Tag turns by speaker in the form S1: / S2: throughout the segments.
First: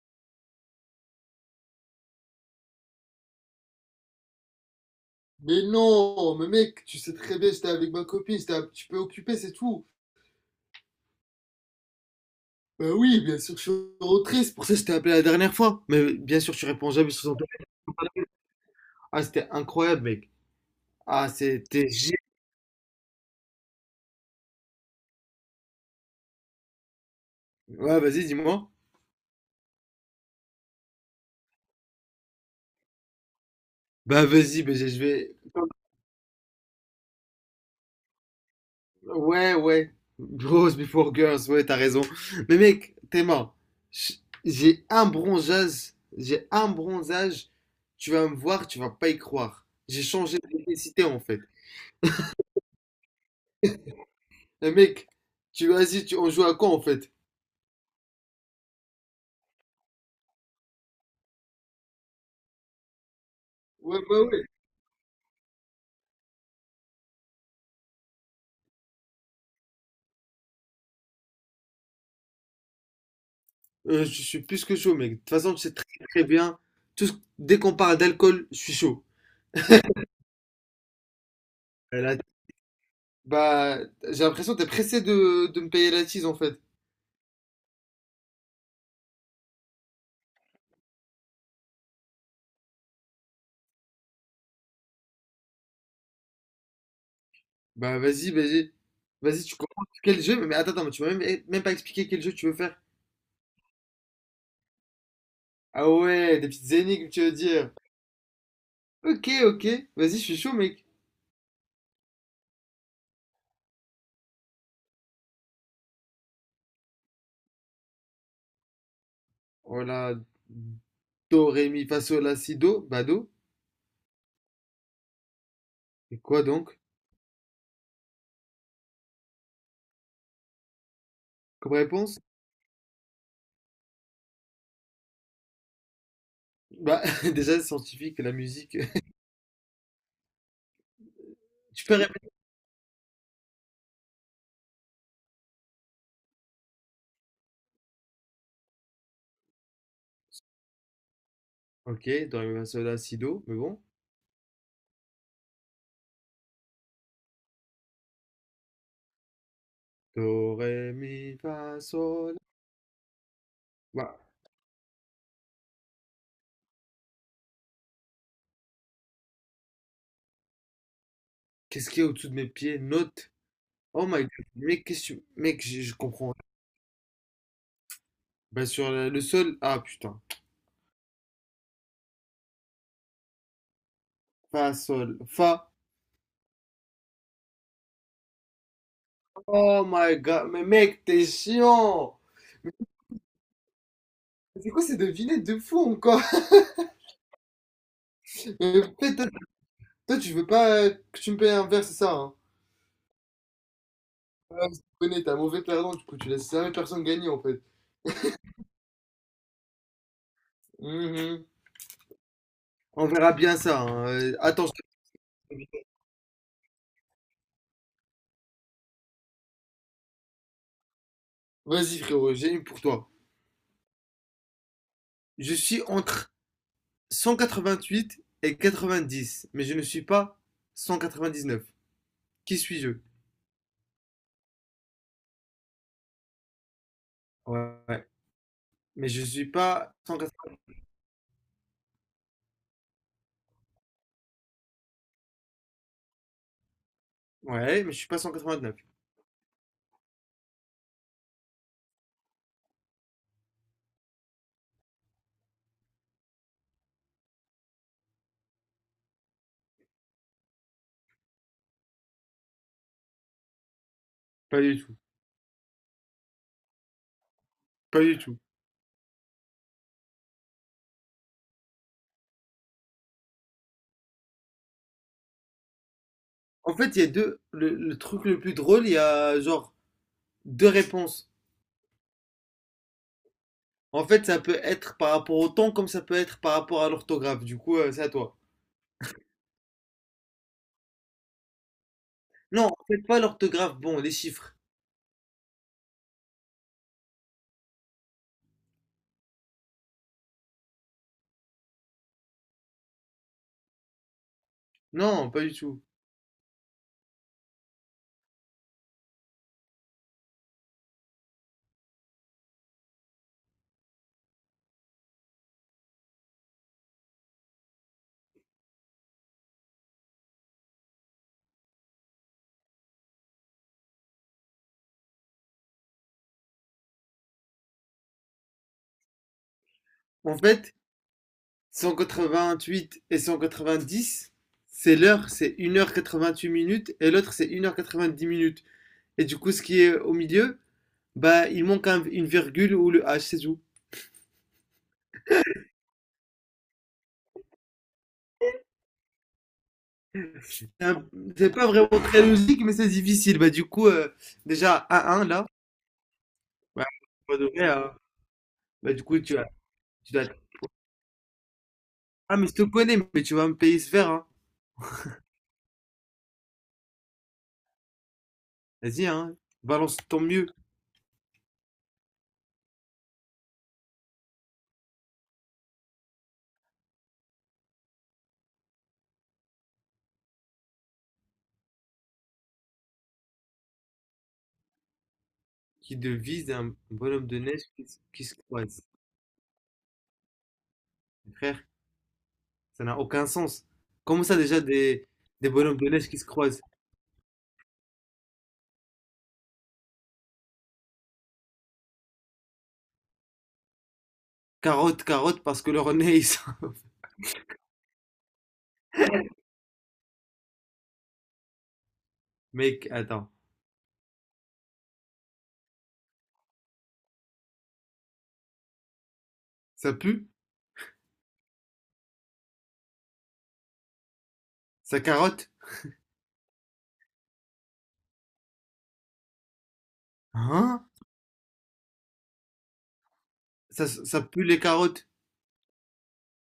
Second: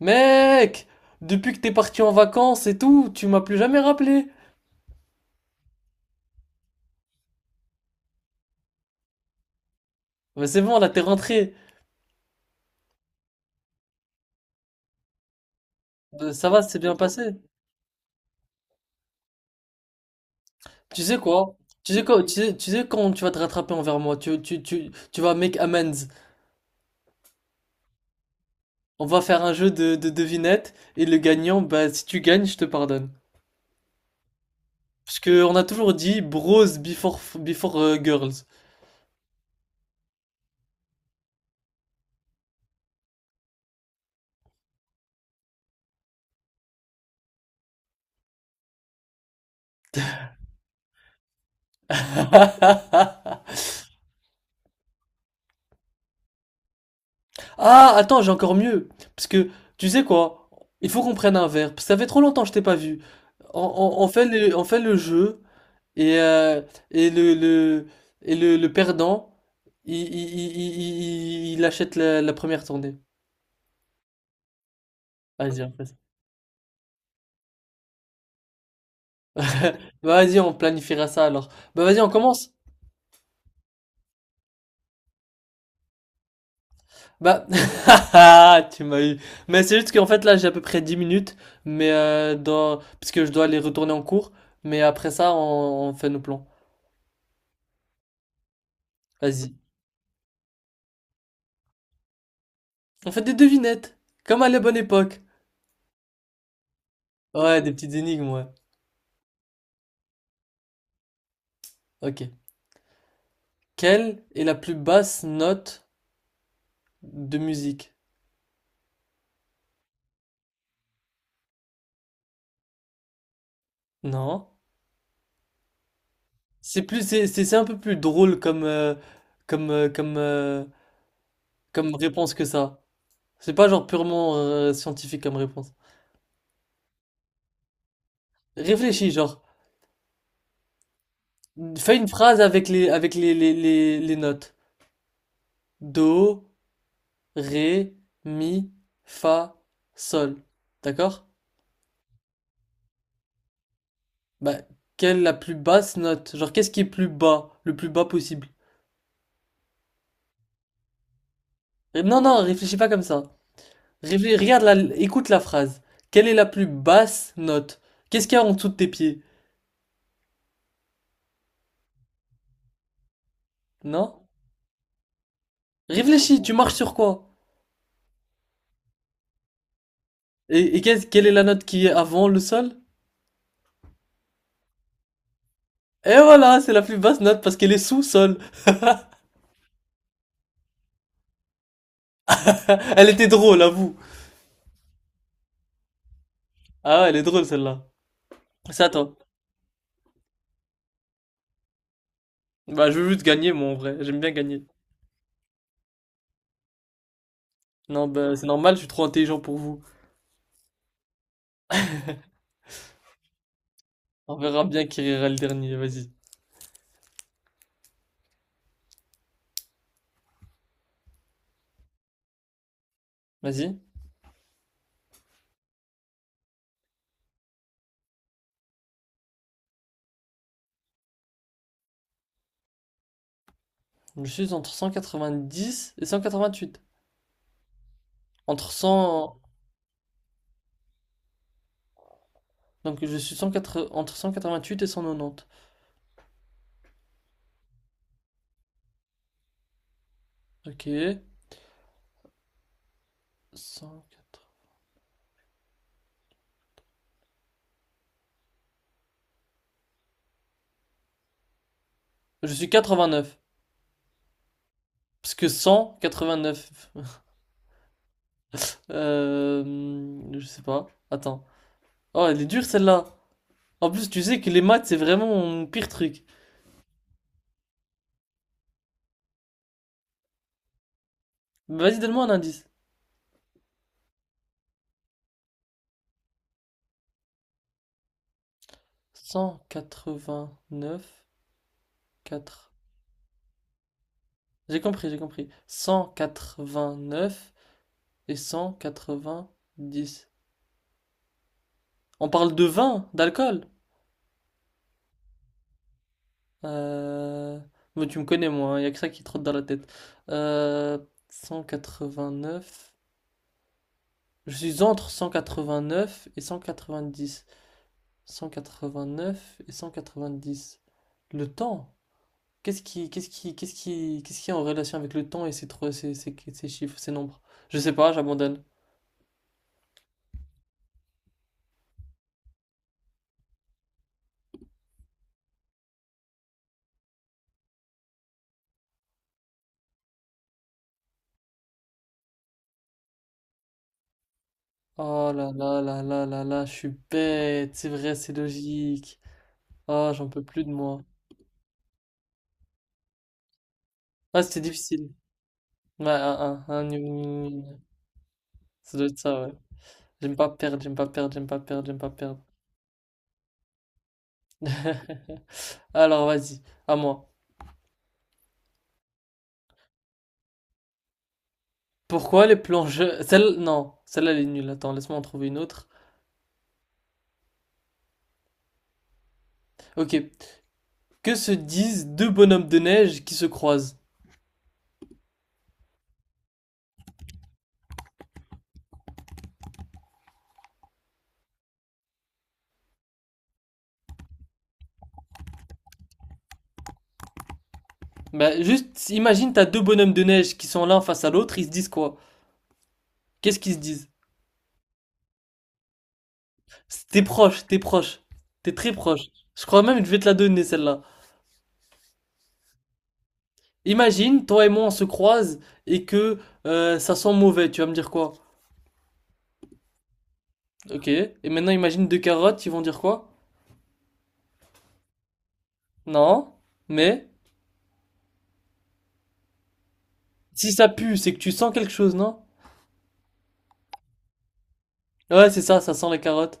S1: Mec, depuis que t'es parti en vacances et tout, tu m'as plus jamais rappelé.
S2: Mais non, mais mec, tu sais très bien, j'étais avec ma copine, j'étais un petit peu occupé, c'est tout.
S1: Mais c'est bon, là t'es rentré.
S2: Bah oui, bien sûr, que je suis rentré, c'est pour ça que je t'ai appelé la dernière fois. Mais
S1: Euh,
S2: bien
S1: Ça
S2: sûr,
S1: va,
S2: tu
S1: c'est
S2: réponds
S1: bien
S2: jamais sur
S1: passé.
S2: son téléphone. Ah, c'était incroyable, mec.
S1: Tu sais
S2: Ah,
S1: quoi?
S2: c'était
S1: Tu sais
S2: génial.
S1: quoi? Tu sais quand tu vas te rattraper envers moi? Tu vas make amends.
S2: Ouais, vas-y, dis-moi.
S1: On va faire un jeu de devinettes et le gagnant, bah si tu gagnes, je te pardonne.
S2: Bah vas-y, bah, je
S1: Parce
S2: vais...
S1: que on a toujours dit bros before girls.
S2: Ouais, ouais. Bros before girls, ouais, t'as raison. Mais mec, Théma, j'ai un bronzage, tu vas me voir, tu vas pas y croire. J'ai changé de technicité, en fait. Eh mec, on joue à quoi en fait?
S1: Ah, attends, j'ai encore mieux. Parce que, tu sais quoi? Il faut qu'on prenne un verre. Parce que ça fait trop longtemps que je t'ai pas vu. On,
S2: Ouais,
S1: on- on
S2: bah
S1: fait
S2: ouais.
S1: le jeu. Et, euh, et le, le, et le perdant, il achète la première tournée.
S2: Je suis plus que chaud, mec. De toute façon, tu
S1: Vas-y, on
S2: sais très
S1: fait ça.
S2: très bien. Tout ce- Dès qu'on parle d'alcool, je suis chaud.
S1: Bah, vas-y, on planifiera ça alors. Bah, vas-y,
S2: Euh,
S1: on
S2: la-
S1: commence.
S2: Bah, j'ai l'impression que t'es pressé de me payer la tease en fait.
S1: Bah, ah, tu m'as eu. Mais c'est juste qu'en fait, là, j'ai à peu près 10 minutes. Mais dans... Parce que je dois aller retourner en cours. Mais après ça, on fait nos plans.
S2: Bah, vas-y, vas-y. Vas-y,
S1: Vas-y.
S2: tu comprends quel jeu? Mais attends, attends, mais tu m'as même pas expliqué quel jeu tu veux faire.
S1: On fait des devinettes, comme à la bonne époque.
S2: Ah ouais, des petites énigmes, tu veux
S1: Ouais, des
S2: dire.
S1: petites énigmes, ouais.
S2: Ok, ok. Vas-y, je suis chaud, mec.
S1: Ok. Quelle est la plus basse note de musique?
S2: Voilà. Do, ré, mi, fa, sol, la, si, do. Bah, do.
S1: Non.
S2: Et quoi donc?
S1: C'est plus, c'est un peu plus drôle comme, euh, comme, euh,
S2: Comme
S1: comme
S2: réponse?
S1: réponse que ça. C'est pas genre purement scientifique comme réponse.
S2: Bah, déjà, c'est scientifique, la musique.
S1: Réfléchis, genre,
S2: Tu peux
S1: fais une
S2: répéter.
S1: phrase avec les notes. Do, ré, mi, fa, sol. D'accord?
S2: Ok, do, ré, mi, fa, sol, la, si, do, mais bon.
S1: Bah, quelle est la plus basse note? Genre, qu'est-ce qui est plus bas? Le plus bas possible.
S2: Do, ré, mi, fa,
S1: Ré- Non,
S2: sol.
S1: non, réfléchis pas comme ça.
S2: Bah,
S1: Regarde, écoute la phrase. Quelle est la plus basse note? Qu'est-ce qu'il y a en dessous de tes pieds?
S2: qu'est-ce qu'il y a au-dessous de mes pieds? Note. Oh my
S1: Non?
S2: god, mec, Mec, je comprends.
S1: Réfléchis, tu marches sur quoi?
S2: Bah, sur le sol. Ah, putain.
S1: Et quelle est la note qui est avant le sol?
S2: Fa, sol, fa.
S1: Et voilà, c'est la plus basse note parce qu'elle est sous sol.
S2: Oh my god, mais mec, t'es chiant!
S1: Elle était drôle, avoue.
S2: C'est quoi ces devinettes de fou encore?
S1: Ah ouais, elle est drôle celle-là. C'est à
S2: Toi,
S1: toi.
S2: toi, toi, tu veux pas que tu me payes un verre, c'est ça, hein?
S1: Bah, je veux juste gagner, moi, en vrai. J'aime bien gagner.
S2: Ouais, je connais, t'es un mauvais perdant, du coup, tu laisses jamais personne gagner en fait.
S1: Non, bah, c'est normal, je suis trop intelligent pour vous.
S2: Mhm. On verra bien ça, hein.
S1: On verra
S2: Attention.
S1: bien qui rira le dernier, vas-y.
S2: Vas-y, frérot, j'ai une pour toi.
S1: Vas-y.
S2: Je suis entre 188 et 90, mais je ne suis pas 199. Qui suis-je?
S1: Je suis entre 190 et 188.
S2: Ouais, ouais.
S1: Entre
S2: Mais je
S1: 100...
S2: suis pas 180.
S1: Donc je suis 180 entre 188 et 190.
S2: Ouais, mais je suis pas 199.
S1: Ok. 180. Je suis 89.
S2: Pas du tout.
S1: Parce que 189...
S2: Pas du tout.
S1: Euh... Je sais pas. Attends. Oh, elle est dure celle-là. En plus, tu sais que les maths, c'est vraiment mon pire truc.
S2: En fait, il y a deux. Le truc le plus drôle, il y a genre deux réponses.
S1: Vas-y, donne-moi un indice.
S2: En fait, ça peut être par rapport au temps comme ça peut être par rapport à l'orthographe. Du coup, c'est à toi.
S1: 189,
S2: Non,
S1: 4.
S2: en fait, pas l'orthographe. Bon, les chiffres.
S1: J'ai compris, j'ai compris. 189 et 190. On parle de vin, d'alcool.
S2: Non, pas du tout.
S1: Euh... mais tu me connais, moi, il n'y a que ça qui trotte dans la tête. Euh, 189. Je suis entre 189 et 190. 189 et 190. Le temps. Qu'est-ce qui est en relation avec le temps et ces trois, ces, ces, ces chiffres, ces nombres? Je sais pas, j'abandonne.
S2: En fait, 188 et 190, c'est l'heure, c'est une heure 88 minutes, et l'autre c'est une heure 90 minutes. Et du coup, ce qui est au milieu, bah, il manque une virgule ou le H, c'est tout.
S1: Oh là là là là là là, je suis bête. C'est vrai, c'est logique. Oh, j'en peux plus
S2: C'est
S1: de moi.
S2: un- c'est pas vraiment très logique, mais c'est difficile. Bah, du coup,
S1: Ah, c'était
S2: déjà,
S1: difficile.
S2: 1-1 là,
S1: Ouais, un, un,
S2: bah,
S1: un, une,
S2: pas
S1: une,
S2: de vrai,
S1: une.
S2: hein. Bah,
S1: Ça
S2: du
S1: doit être
S2: coup,
S1: ça, ouais.
S2: tu dois.
S1: J'aime pas perdre, j'aime pas perdre, j'aime pas perdre, j'aime pas
S2: Ah,
S1: perdre.
S2: mais je te connais, mais tu vas me payer ce verre, hein.
S1: Alors, vas-y, à moi.
S2: Vas-y, hein, balance ton mieux.
S1: Pourquoi les plongeurs... Celle... Non, celle-là, elle est nulle. Attends, laisse-moi en trouver une autre. Ok. Que se disent deux bonhommes de neige qui se croisent?
S2: Qui devise un bonhomme de neige qui se croise. Frère, ça n'a aucun sens. Comment ça déjà des bonhommes de neige qui se croisent?
S1: Bah, juste, imagine, t'as deux bonhommes de neige qui sont l'un face à l'autre, ils se disent quoi? Qu'est-ce qu'ils se disent?
S2: Carotte, carotte, parce que leur nez, ils sont-
S1: T'es proche. T'es très proche. Je crois même que je vais te la donner, celle-là.
S2: Mec, attends.
S1: Imagine, toi et moi, on se croise et que ça sent mauvais. Tu vas me dire quoi?
S2: Ça pue?
S1: Ok. Et maintenant, imagine deux carottes, ils vont dire quoi?
S2: Ça carotte?
S1: Non. Mais si
S2: Hein?
S1: ça pue, c'est que tu sens quelque chose, non?
S2: Ça pue les carottes.
S1: Ouais, c'est ça, ça sent les carottes.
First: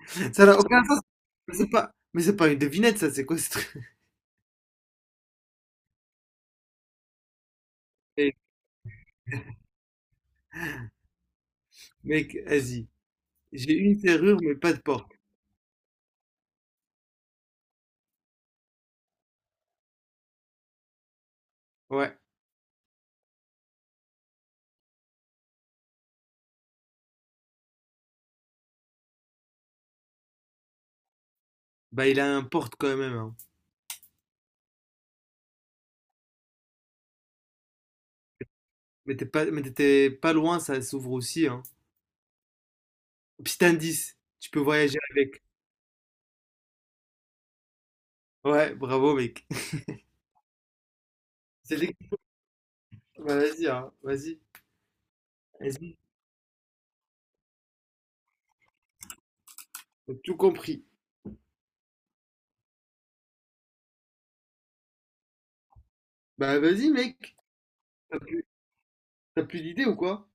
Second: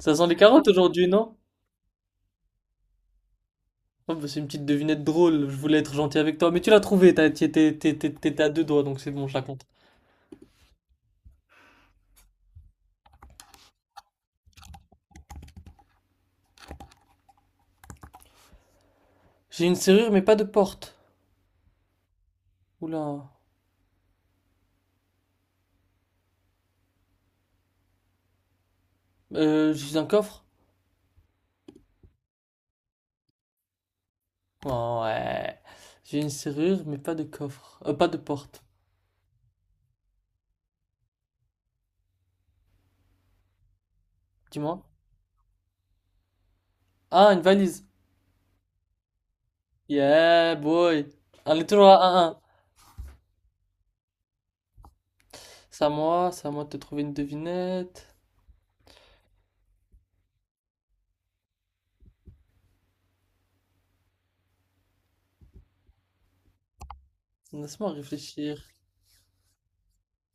S1: Ça sent les
S2: Ça n'a
S1: carottes
S2: aucun sens.
S1: aujourd'hui, non?
S2: Mais c'est pas une devinette, ça, c'est quoi ce truc?
S1: Oh, bah, c'est une petite devinette drôle. Je voulais être gentil avec toi, mais tu l'as trouvé.
S2: Eh,
S1: T'étais à deux doigts, donc c'est bon, je la compte.
S2: Mec, vas-y. J'ai une serrure, mais pas de porte.
S1: J'ai une serrure, mais pas de porte.
S2: Ouais.
S1: Oula. J'ai un coffre?
S2: Bah, il a un porte quand même, hein.
S1: Ouais. J'ai une serrure, mais pas de coffre. Pas de porte.
S2: Mais t'étais pas loin, ça s'ouvre aussi, hein. Petit indice, tu peux
S1: Dis-moi.
S2: voyager avec.
S1: Ah, une valise.
S2: Ouais, bravo, mec.
S1: Yeah, boy. On est
S2: C'est
S1: toujours
S2: l'équipe.
S1: à 1.
S2: Bah, vas-y, hein. Vas-y. Vas-y.
S1: C'est à moi de te trouver une devinette.
S2: T'as tout compris. Bah vas-y mec,
S1: Laisse-moi
S2: t'as
S1: réfléchir.
S2: t'as plus d'idées ou quoi?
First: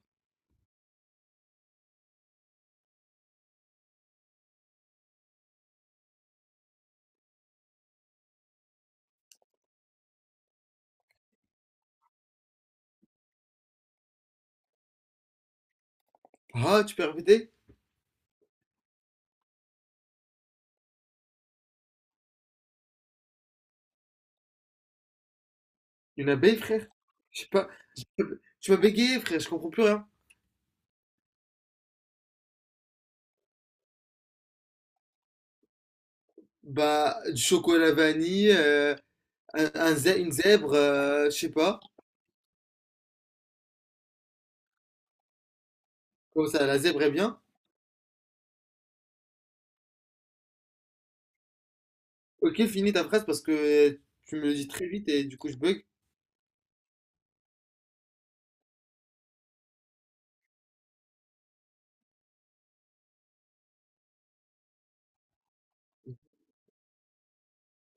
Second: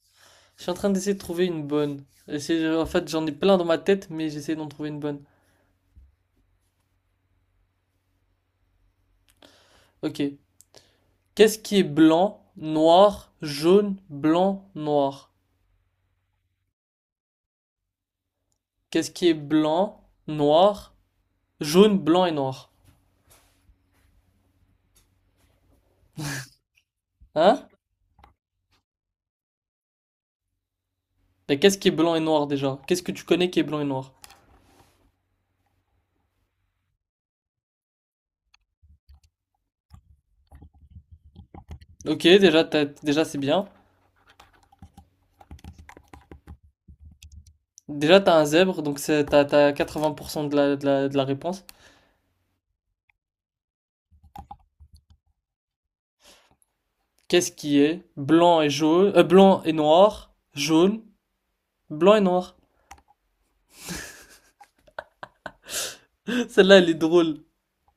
S1: Je suis en train d'essayer de trouver une bonne. En fait, j'en ai plein dans ma tête, mais j'essaie d'en trouver une bonne. Ok. Qu'est-ce qui est blanc, noir, jaune, blanc, noir?
S2: Ah, tu peux répéter?
S1: Qu'est-ce qui est blanc, noir, jaune, blanc et noir?
S2: Une abeille frère? Je sais
S1: Hein?
S2: pas. Tu m'as bégayé frère, je comprends plus rien.
S1: Mais qu'est-ce qui est blanc et noir déjà? Qu'est-ce que tu connais qui est blanc et noir?
S2: Bah du chocolat vanille, une zèbre, je sais pas.
S1: Ok, déjà c'est bien.
S2: Comme ça, la zèbre est bien.
S1: Déjà, t'as un zèbre, donc t'as t'as 80% de la réponse.
S2: Ok, finis ta phrase parce que tu me le dis très vite et du coup je bug.
S1: Qu'est-ce qui est blanc et jaune, blanc et noir, jaune, blanc et noir. Celle-là, elle est drôle.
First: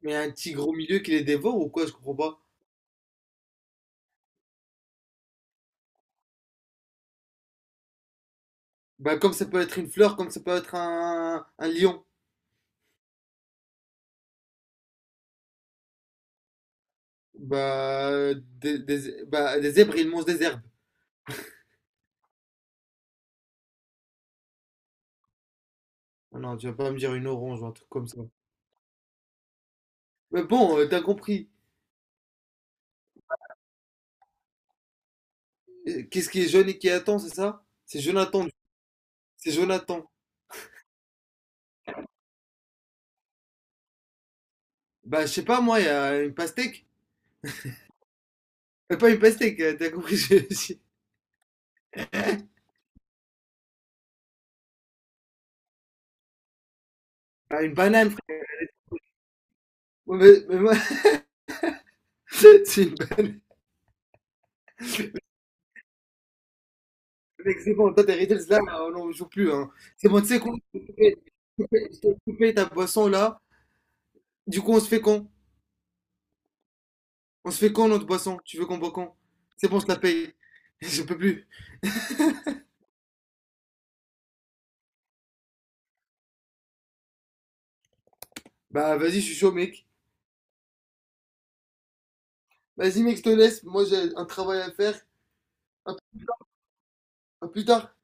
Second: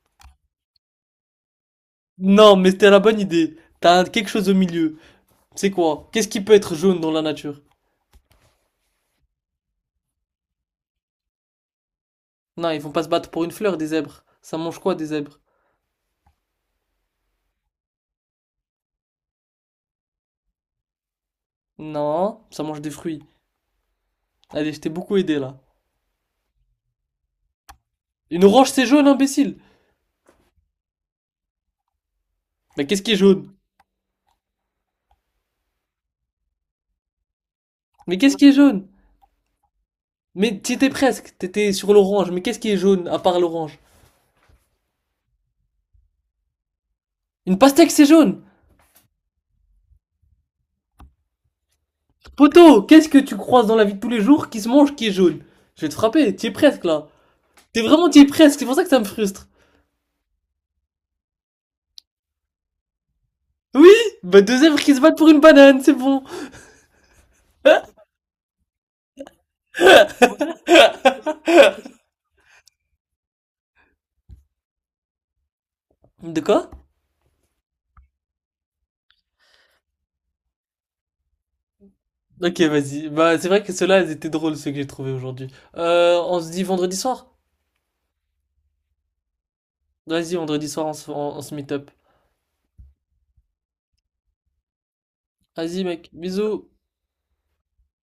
S2: Mais un tigre au milieu qui les dévore ou quoi? Je comprends pas.
S1: Non, mais c'était la bonne idée. T'as quelque chose au milieu. C'est quoi? Qu'est-ce qui peut être jaune dans la nature?
S2: Bah comme ça peut être une fleur, comme ça peut être un lion.
S1: Non, ils vont pas se battre pour une fleur, des zèbres. Ça mange quoi, des zèbres?
S2: Bah bah, des zèbres ils mangent des herbes.
S1: Non, ça mange des fruits. Allez, je t'ai beaucoup aidé là.
S2: Ah, non, tu vas pas me dire une orange ou un truc comme ça.
S1: Une orange, c'est jaune, imbécile.
S2: Mais bon, t'as compris.
S1: Mais qu'est-ce qui est jaune?
S2: Qu'est-ce qui est jaune et qui attend, c'est ça? C'est
S1: Mais qu'est-ce
S2: Jonathan.
S1: qui est jaune?
S2: C'est Jonathan.
S1: Mais t'y étais presque, t'étais sur l'orange. Mais qu'est-ce qui est jaune à part l'orange?
S2: Bah, je sais pas, moi, il y a une pastèque.
S1: Une pastèque, c'est jaune.
S2: Pas une pastèque, t'as compris.
S1: Poto, qu'est-ce que tu croises dans la vie de tous les jours qui se mange, qui est jaune. Je vais te frapper, t'y es presque là.
S2: Ah, une
S1: T'es vraiment,
S2: banane,
S1: t'y es
S2: frère.
S1: presque, c'est pour ça que ça me frustre.
S2: Ouais, mais moi, c'est une banane.
S1: Oui. Bah deux œuvres qui se battent pour une banane, c'est bon.
S2: Mec, c'est
S1: Ah,
S2: bon, toi, t'as hérité de cela, non, on joue plus, hein. C'est bon, tu sais quoi? Je te fais je te fais- je te fais ta boisson, là. Du coup, on se fait quand?
S1: de quoi?
S2: On se fait quand, notre boisson? Tu veux qu'on boit quand? C'est bon, je la paye. Je peux plus.
S1: Ok, vas-y. Bah c'est vrai que ceux-là, ils étaient drôles, ceux que j'ai trouvés aujourd'hui. On se dit vendredi soir.
S2: Bah, vas-y, je suis chaud, mec.
S1: Vas-y, vendredi soir, on se meet up.
S2: Vas-y mec, je te laisse. Moi j'ai un travail à faire.
S1: Vas-y
S2: À
S1: mec, bisous.
S2: à plus tard.